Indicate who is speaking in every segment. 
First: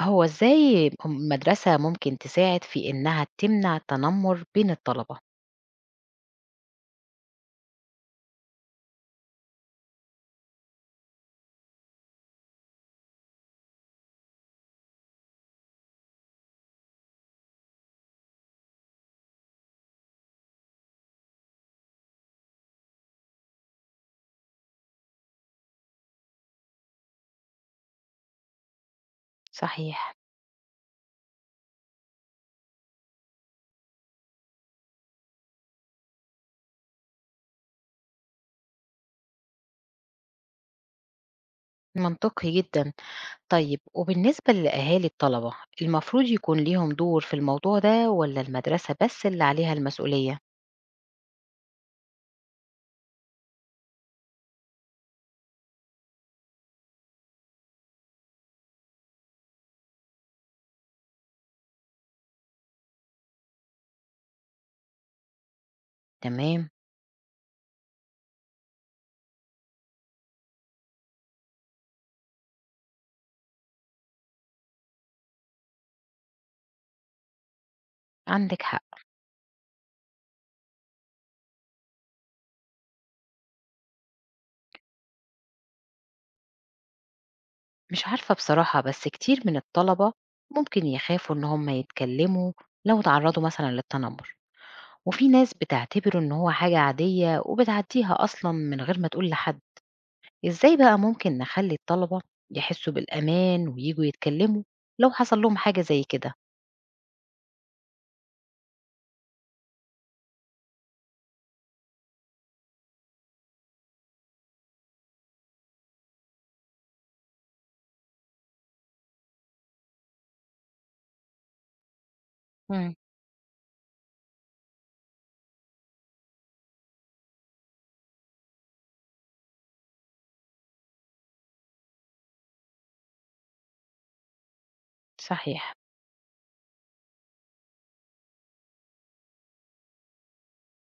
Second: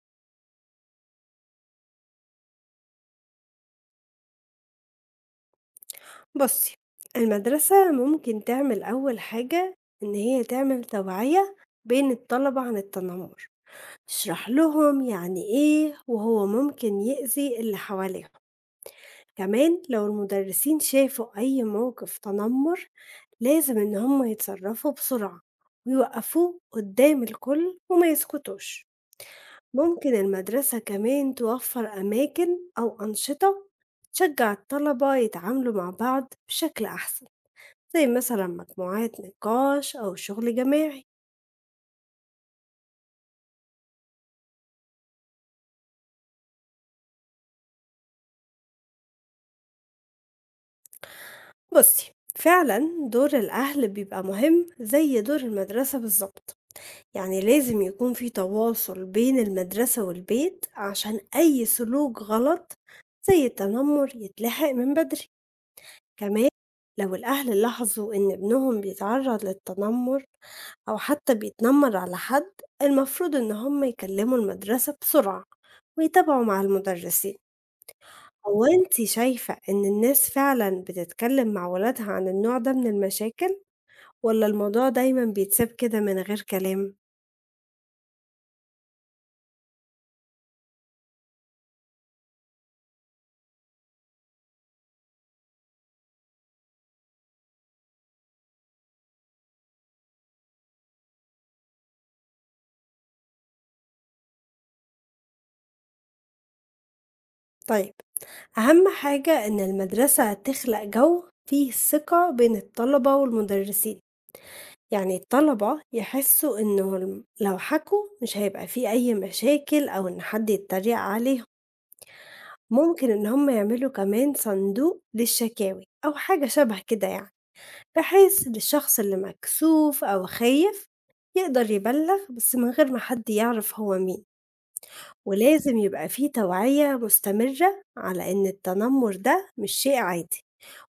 Speaker 1: هو إزاي هم المدرسة ممكن تساعد في إنها تمنع التنمر بين الطلبة؟
Speaker 2: بُصّي، المدرسة ممكن تعمل أول حاجة إن هي تعمل توعية بين الطلبة عن التنمر، تشرح لهم يعني إيه وهو ممكن يأذي اللي حواليهم، كمان لو المدرسين شافوا أي موقف تنمر لازم إن هم يتصرفوا بسرعة ويوقفوه قدّام الكل وما يسكتوش.
Speaker 1: صحيح،
Speaker 2: ممكن المدرسة كمان توفر أماكن أو أنشطة تشجع الطلبة يتعاملوا مع بعض بشكل أحسن، زي مثلا مجموعات نقاش أو شغل جماعي.
Speaker 1: منطقي جدًا. طيب وبالنسبة لأهالي الطلبة، المفروض يكون ليهم دور في الموضوع ده والّا المدرسة بس اللي عليها المسؤولية؟
Speaker 2: بصي فعلا دور الأهل بيبقى مهم زي دور المدرسة بالظبط، يعني لازم يكون في تواصل بين المدرسة والبيت عشان أي سلوك غلط زي التنمر يتلحق من بدري. كمان
Speaker 1: تمام،
Speaker 2: لو الأهل لاحظوا إن ابنهم بيتعرض للتنمر أو حتى بيتنمر على حد المفروض إن هم يكلموا المدرسة بسرعة ويتابعوا مع المدرسين.
Speaker 1: عندِك
Speaker 2: هو
Speaker 1: حق.
Speaker 2: أنتِ شايفة إن الناس فعلًا بتتكلم مع ولادها عن النوع ده من المشاكل، والّا الموضوع دايمًا بيتساب كده من غير كلام؟
Speaker 1: مش عارفة بصراحة، بس كتير من الطلبة ممكن يخافوا إن هم يتكلموا لو اتعرضوا مثلًا للتنمر، وفي ناس بتعتبره إن هو حاجة عادية وبتعديها أصلًا من غير ما تقول لحد. إزاي بقى ممكن نخلّي الطلبة يحسّوا بالأمان وييجوا يتكلّموا لو حصل لهم حاجة زي كده؟
Speaker 2: طيب، أهم حاجة إن المدرسة تخلق جو فيه ثقة بين الطلبة والمدرسين، يعني الطلبة يحسوا إنه الم لو حكوا مش هيبقى في أي مشاكل أو إن حد يتريق عليهم،
Speaker 1: إمم،
Speaker 2: ممكن إن هُم يعملوا كمان صندوق للشكاوي أو حاجة شبه كده يعني، بحيث للشخص اللي مكسوف أو خايف يقدر يبلغ بس من غير ما حد يعرف هو مين.
Speaker 1: صحيح،
Speaker 2: ولازم يبقى فيه توعية مستمرة على إن التنمر ده مش شيء عادي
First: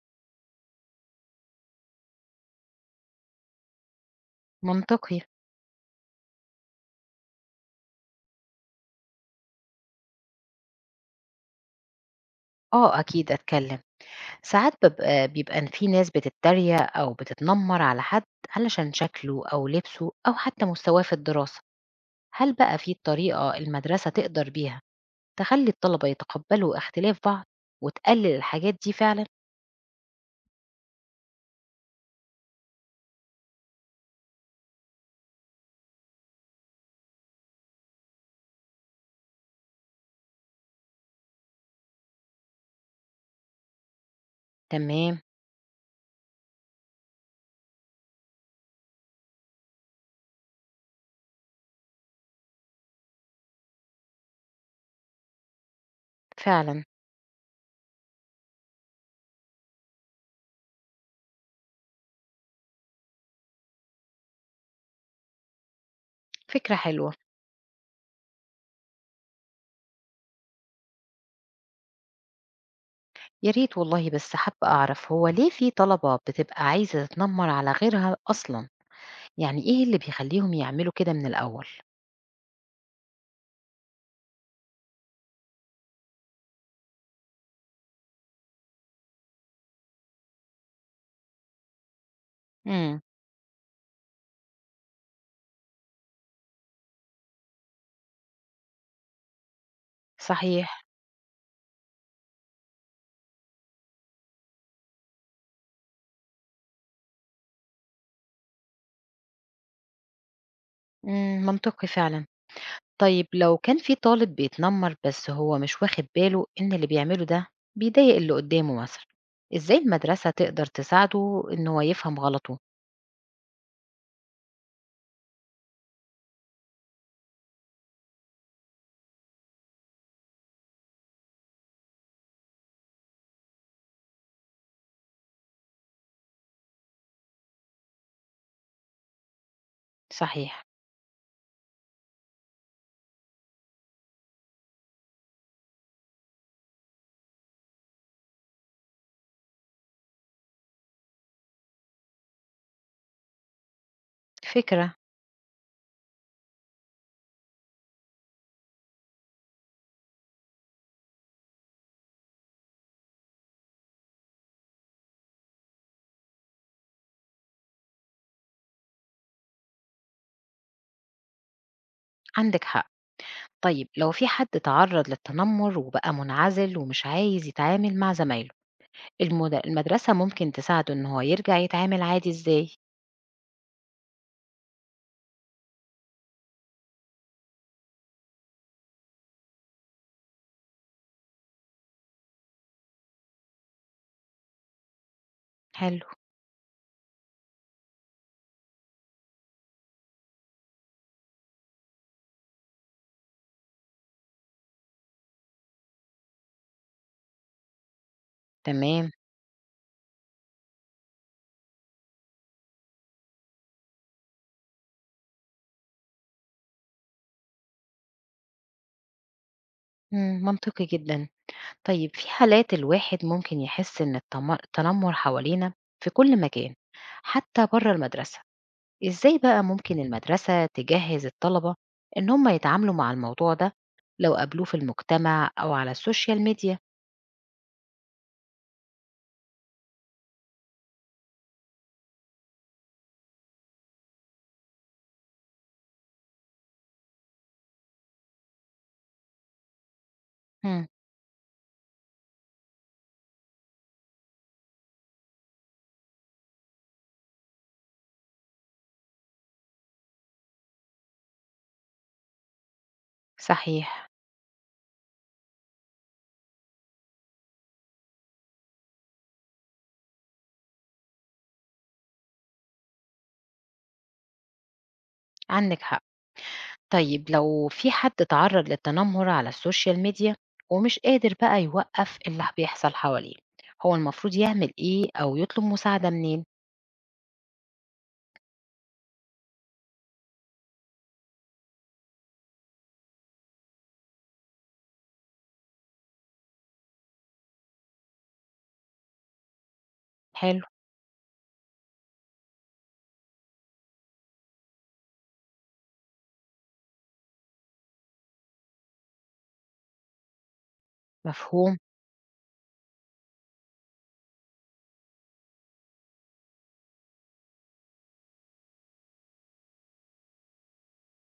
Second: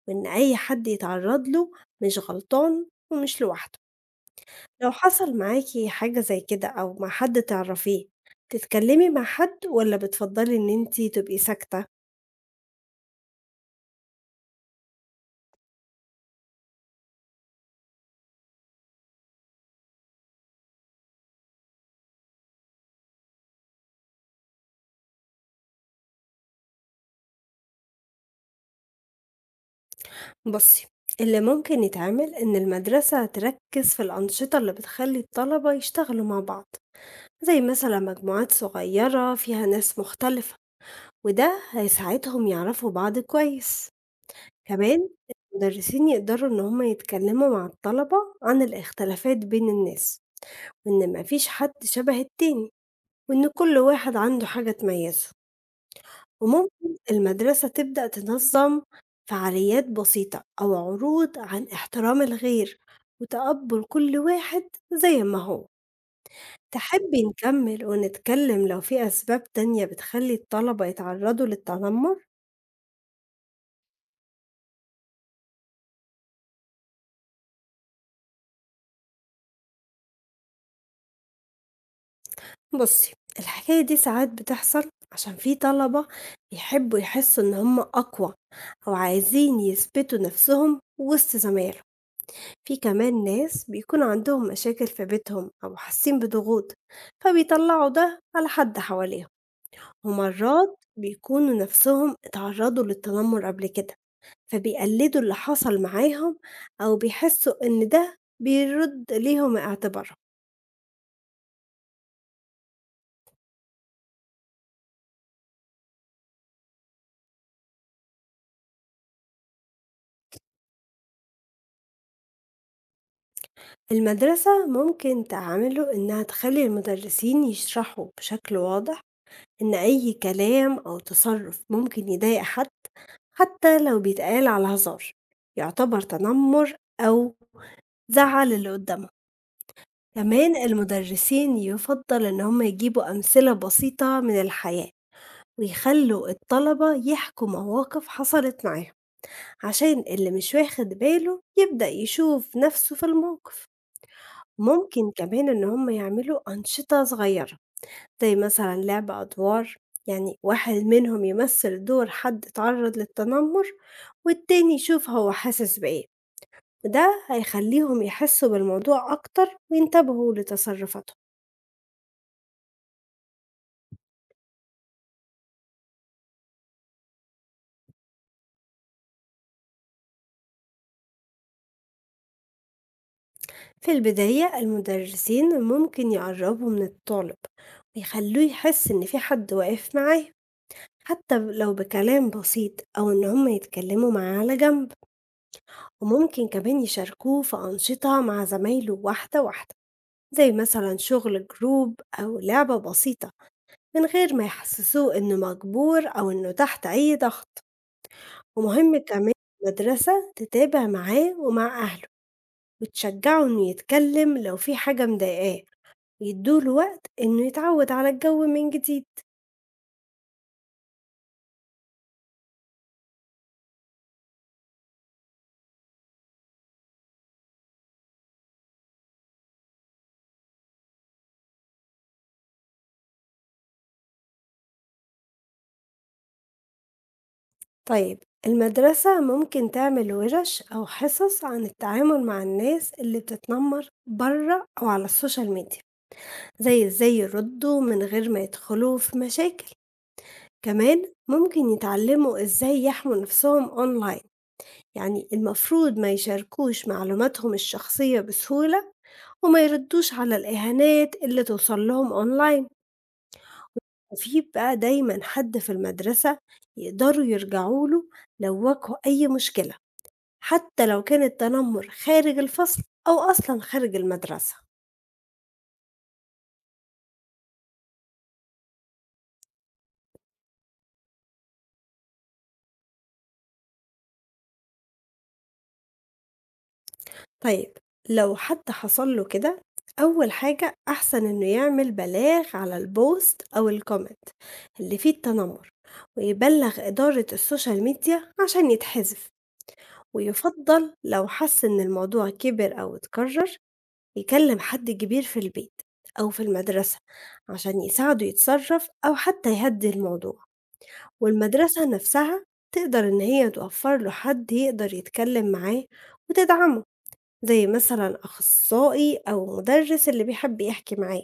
Speaker 2: وإن أي حد يتعرض له مش غلطان ومش لوحده. لو
Speaker 1: منطقي.
Speaker 2: حصل معاكي حاجة زي كده أو مع حد تعرفيه تتكلمي مع حد ولا بتفضلي إن انتي تبقي ساكتة؟
Speaker 1: آه أكيد أتكلّم، ساعات بابقى بيبقى في ناس بتتّريق أو بتتنمّر على حد علشان شكله أو لبسه أو حتى مستواه في الدراسة، هل بقى في طريقة المدرسة تقدر بيها تخلّي الطلبة يتقبّلوا اختلاف بعض وتقلّل الحاجات دي فعلًا؟
Speaker 2: بصي، اللي ممكن يتعمل إن المدرسة تركز في الأنشطة اللي بتخلي الطلبة يشتغلوا مع بعض، زي مثلا مجموعات صغيرة فيها ناس مختلفة، وده هيساعدهم يعرفوا بعض كويس. كمان
Speaker 1: تمام،
Speaker 2: المدرسين يقدروا إن هما يتكلموا مع الطلبة عن الاختلافات بين الناس وإن مفيش حد شبه التاني وإن كل واحد عنده حاجة تميزه.
Speaker 1: فعلًا،
Speaker 2: وممكن المدرسة تبدأ تنظم فعاليات بسيطة أو عروض عن احترام الغير وتقبل كل واحد زي ما هو.
Speaker 1: فكرة حلوة.
Speaker 2: تحبي نكمل ونتكلم لو في أسباب تانية بتخلي الطلبة يتعرضوا للتنمر؟
Speaker 1: يا ريت والله، بس حابة أعرف هو ليه في طلبة بتبقى عايزة تتنمر على غيرها أصلا؟ يعني إيه اللي بيخليهم يعملوا كده من الأول؟
Speaker 2: بُصّي، الحكاية دي ساعات بتحصل عشان في طلبة بيحبوا يحسوا إن هم أقوى أو عايزين يثبتوا نفسهم وسط زمايلهم. في
Speaker 1: امم،
Speaker 2: كمان ناس بيكون عندهم مشاكل في بيتهم أو حاسين بضغوط، فبيطلّعوا ده على حد حواليهم،
Speaker 1: صحيح.
Speaker 2: ومرّات بيكونوا نفسهم اتعرضوا للتنمر قبل كده، فبيقلّدوا اللي حصل معاهم أو بيحسّوا إن ده بيرُد ليهم اعتبارهم.
Speaker 1: امم، منطقي فعلا. طيب لو كان في طالب بيتنمر بس هو مش واخد باله إن اللي بيعمله ده بيضايق اللي قدامه مثلا، إزاي المدرسة تقدر تساعده إن هو يفهم غلطه؟
Speaker 2: المدرسة ممكن تعامله إنها تخلّي المدرسين يشرحوا بشكل واضح إن أي كلام أو تصرُّف ممكن يضايق حد، حتى لو بيتقال على هزار، يعتبر تنمُّر أو زعّل اللي قُدّامهم. كمان
Speaker 1: صحيح.
Speaker 2: المدرسين يُفضّل إن هم يجيبوا أمثلة بسيطة من الحياة ويخلّوا الطلبة يحكوا مواقف حصلت معاهم، عشان اللي مش واخد باله يبدأ يشوف نفسه في الموقف.
Speaker 1: فكرة.
Speaker 2: ممكن كمان إن هم يعملوا أنشطة صغيرة زي مثلا لعب أدوار، يعني واحد منهم يمثل دور حد اتعرض للتنمر والتاني يشوف هو حاسس بإيه، وده هيخليهم يحسوا بالموضوع أكتر وينتبهوا لتصرفاتهم.
Speaker 1: عندك حق. طيب لو في حد تعرض للتنمر وبقى منعزل ومش عايز يتعامل مع زمايله، المدرسة ممكن تساعده إن هو يرجع يتعامل عادي إزاي؟
Speaker 2: في البداية المدرسين ممكن يقربوا من الطالب ويخلوه يحس إن في حد واقف معاه، حتى لو بكلام بسيط، أو إن هم يتكلموا معاه على جنب.
Speaker 1: حلو.
Speaker 2: وممكن كمان يشاركوه في أنشطة مع زمايله واحدة واحدة، زي مثلا شغل جروب أو لعبة بسيطة، من غير ما يحسسوه إنه مجبور أو إنه تحت أي ضغط. ومهم
Speaker 1: تمام،
Speaker 2: كمان المدرسة تتابع معاه ومع أهله وتشجعه إنه يتكلم لو في حاجة مضايقاه ويدوله وقت إنه يتعود على الجو من جديد.
Speaker 1: إمم، منطقي جدًا. طيب في حالات الواحد ممكن يحس إن التنمر حوالينا في كل مكان، حتى برّه المدرسة، إزاي بقى ممكن المدرسة تجهّز الطلبة إن هم يتعاملوا مع الموضوع ده لو قابلوه في المجتمع أو على السوشيال ميديا؟
Speaker 2: طيب، المدرسة ممكن تعمل ورش أو حصص عن التعامل مع الناس اللي بتتنمر بره أو على السوشيال ميديا، زي ازاي يردوا من غير ما يدخلوا في مشاكل.
Speaker 1: إمم،
Speaker 2: كمان ممكن يتعلموا ازاي يحموا نفسهم اونلاين، يعني المفروض ما يشاركوش معلوماتهم الشخصية بسهولة وما يردوش على الإهانات اللي توصل لهم أونلاين.
Speaker 1: صحيح،
Speaker 2: وفي بقى دايما حد في المدرسة يقدروا يرجعوا له لو واجهوا أي مشكلة، حتى لو كان التنمر خارج الفصل أو أصلًا خارج المدرسة.
Speaker 1: عندِك حق. طيب لو في حد اتعرض للتنمر على السوشيال ميديا ومش قادر بقى يوقف اللي بيحصل حواليه، هو المفروض يعمل ايه او يطلب مساعدة منين؟
Speaker 2: طيب، لو حد حصل له كده، أول حاجة أحسن إنه يعمل بلاغ على الpost أو الcomment اللي فيه التنمر، ويبلغ إدارة الsocial media عشان يتحذف،
Speaker 1: حلو.
Speaker 2: ويُفضّل لو حس إن الموضوع كبر أو اتكرر يكلم حد كبير في البيت أو في المدرسة عشان يساعده يتصرف أو حتى يهدّي الموضوع.
Speaker 1: مفهوم.
Speaker 2: والمدرسة نفسها تقدر إن هي توفر له حد يقدر يتكلم معاه وتدعمه، زي مثلا أخصائي أو مدرس اللي بيحب يحكي معاه.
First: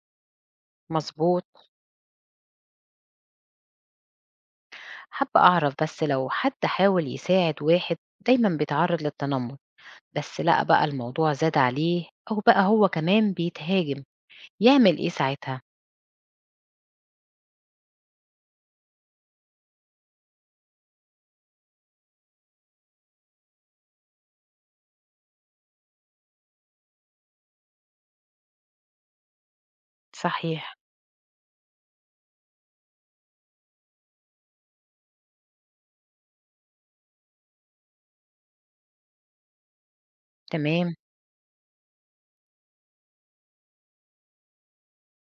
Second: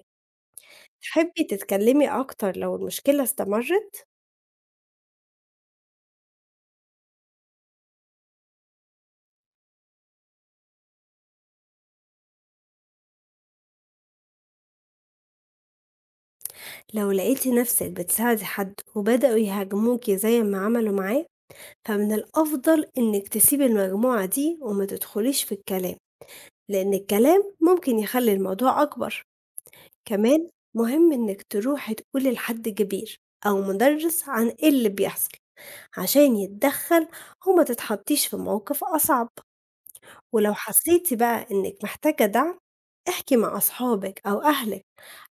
Speaker 2: تحبي
Speaker 1: مظبوط.
Speaker 2: تتكلمي أكتر لو المشكلة استمرت؟
Speaker 1: حابة اعرف بس لو حد حاول يساعد واحد دايما بيتعرض للتنمر، بس لقى بقى الموضوع زاد عليه او بقى هو كمان بيتهاجم، يعمل ايه ساعتها؟
Speaker 2: لو لقيتي نفسك بتساعدي حد وبدأوا يهاجموكي زي ما عملوا معاه، فمن الأفضل إنك تسيبي المجموعة دي وما تدخليش في الكلام، لأن الكلام ممكن يخلي الموضوع أكبر. كمان
Speaker 1: صحيح.
Speaker 2: مهم إنك تروح تقول لحد كبير أو مدرس عن إيه اللي بيحصل عشان يتدخل وما تتحطيش في موقف أصعب. ولو
Speaker 1: تمام.
Speaker 2: حسيتي بقى إنك محتاجة دعم احكي مع أصحابك أو أهلك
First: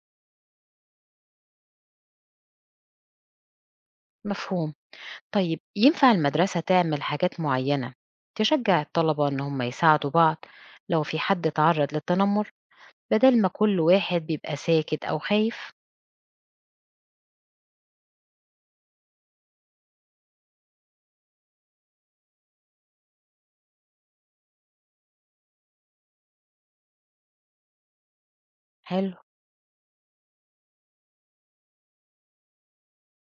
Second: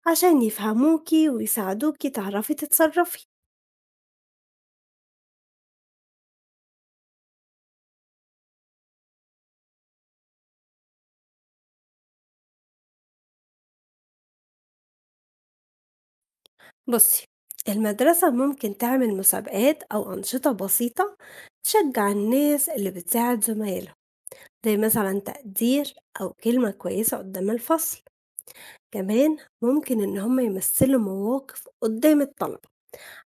Speaker 2: عشان يفهموكي ويساعدوكي تعرفي تتصرفي.
Speaker 1: مفهوم. طيب ينفع المدرسة تعمل حاجات معينة تشجع الطلبة إن هم يساعدوا بعض لو في حد اتعرض للتنمر، بدل ما كل واحد بيبقى ساكت أو خايف؟
Speaker 2: بصي، المدرسة ممكن تعمل مسابقات أو أنشطة بسيطة تشجع الناس اللي بتساعد زمايلهم، زي مثلا تقدير أو كلمة كويسة قدام الفصل.
Speaker 1: حلو.
Speaker 2: كمان ممكن إن هما يمثلوا مواقف قدام الطلبة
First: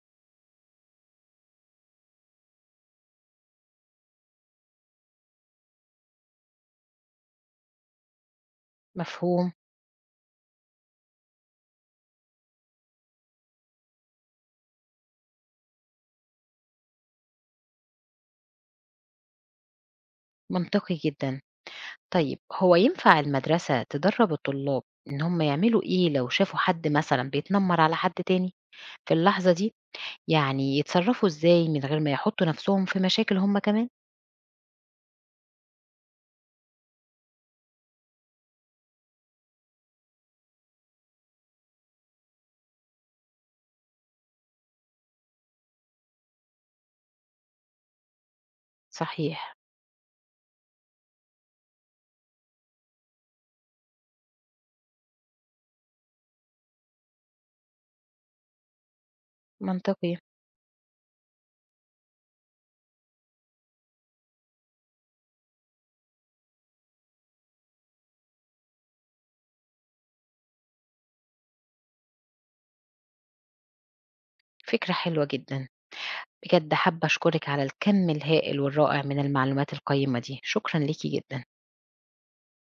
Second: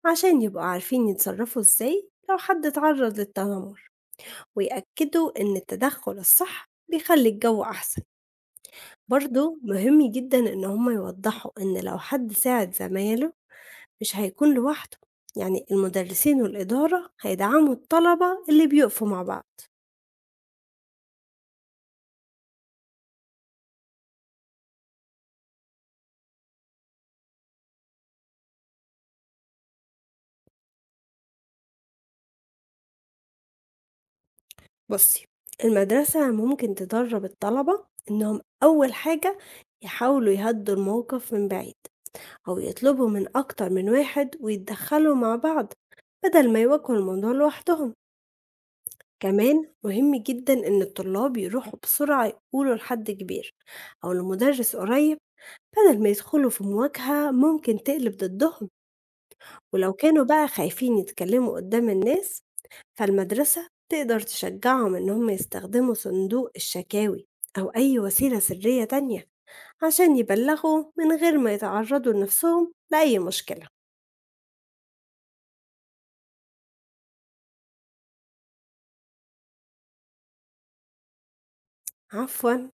Speaker 2: عشان يبقوا عارفين يتصرفوا إزاي لو حد اتعرض للتنمر، ويأكدوا إن التدخل الصح بيخلي الجو أحسن.
Speaker 1: مفهوم.
Speaker 2: برضه مهم جدا إن هما يوضحوا إن لو حد ساعد زمايله مش هيكون لوحده، يعني المدرسين والإدارة هيدعموا الطلبة اللي بيقفوا مع بعض.
Speaker 1: منطقي جدا. طيب هو ينفع المدرسة تدرب الطلاب إن هم يعملوا إيه لو شافوا حد مثلا بيتنمر على حد تاني في اللحظة دي، يعني يتصرفوا إزاي من غير ما يحطوا نفسهم في مشاكل هم كمان؟
Speaker 2: بصي، المدرسة ممكن تدرب الطلبة إنهم أول حاجة يحاولوا يهدوا الموقف من بعيد، أو يطلبوا من أكتر من واحد ويتدخلوا مع بعض بدل ما يواجهوا الموضوع لوحدهم.
Speaker 1: صحيح.
Speaker 2: كمان مهم جدا إن الطلاب يروحوا بسرعة يقولوا لحد كبير أو لمدرس قريب بدل ما يدخلوا في مواجهة ممكن تقلب ضدهم. ولو
Speaker 1: منطقي.
Speaker 2: كانوا بقى خايفين يتكلموا قدام الناس فالمدرسة تقدر تشجعهم إنهم يستخدموا صندوق الشكاوي أو أي وسيلة سرية تانية عشان يبلغوا من غير ما يتعرضوا لنفسهم لأي مشكلة.
Speaker 1: فكرة حلوة جدا. بجد حابة أشكرِك على الكم الهائل والرائع من المعلومات القيّمة دي، شكرًا ليكِ جدًا.
Speaker 2: عفواً.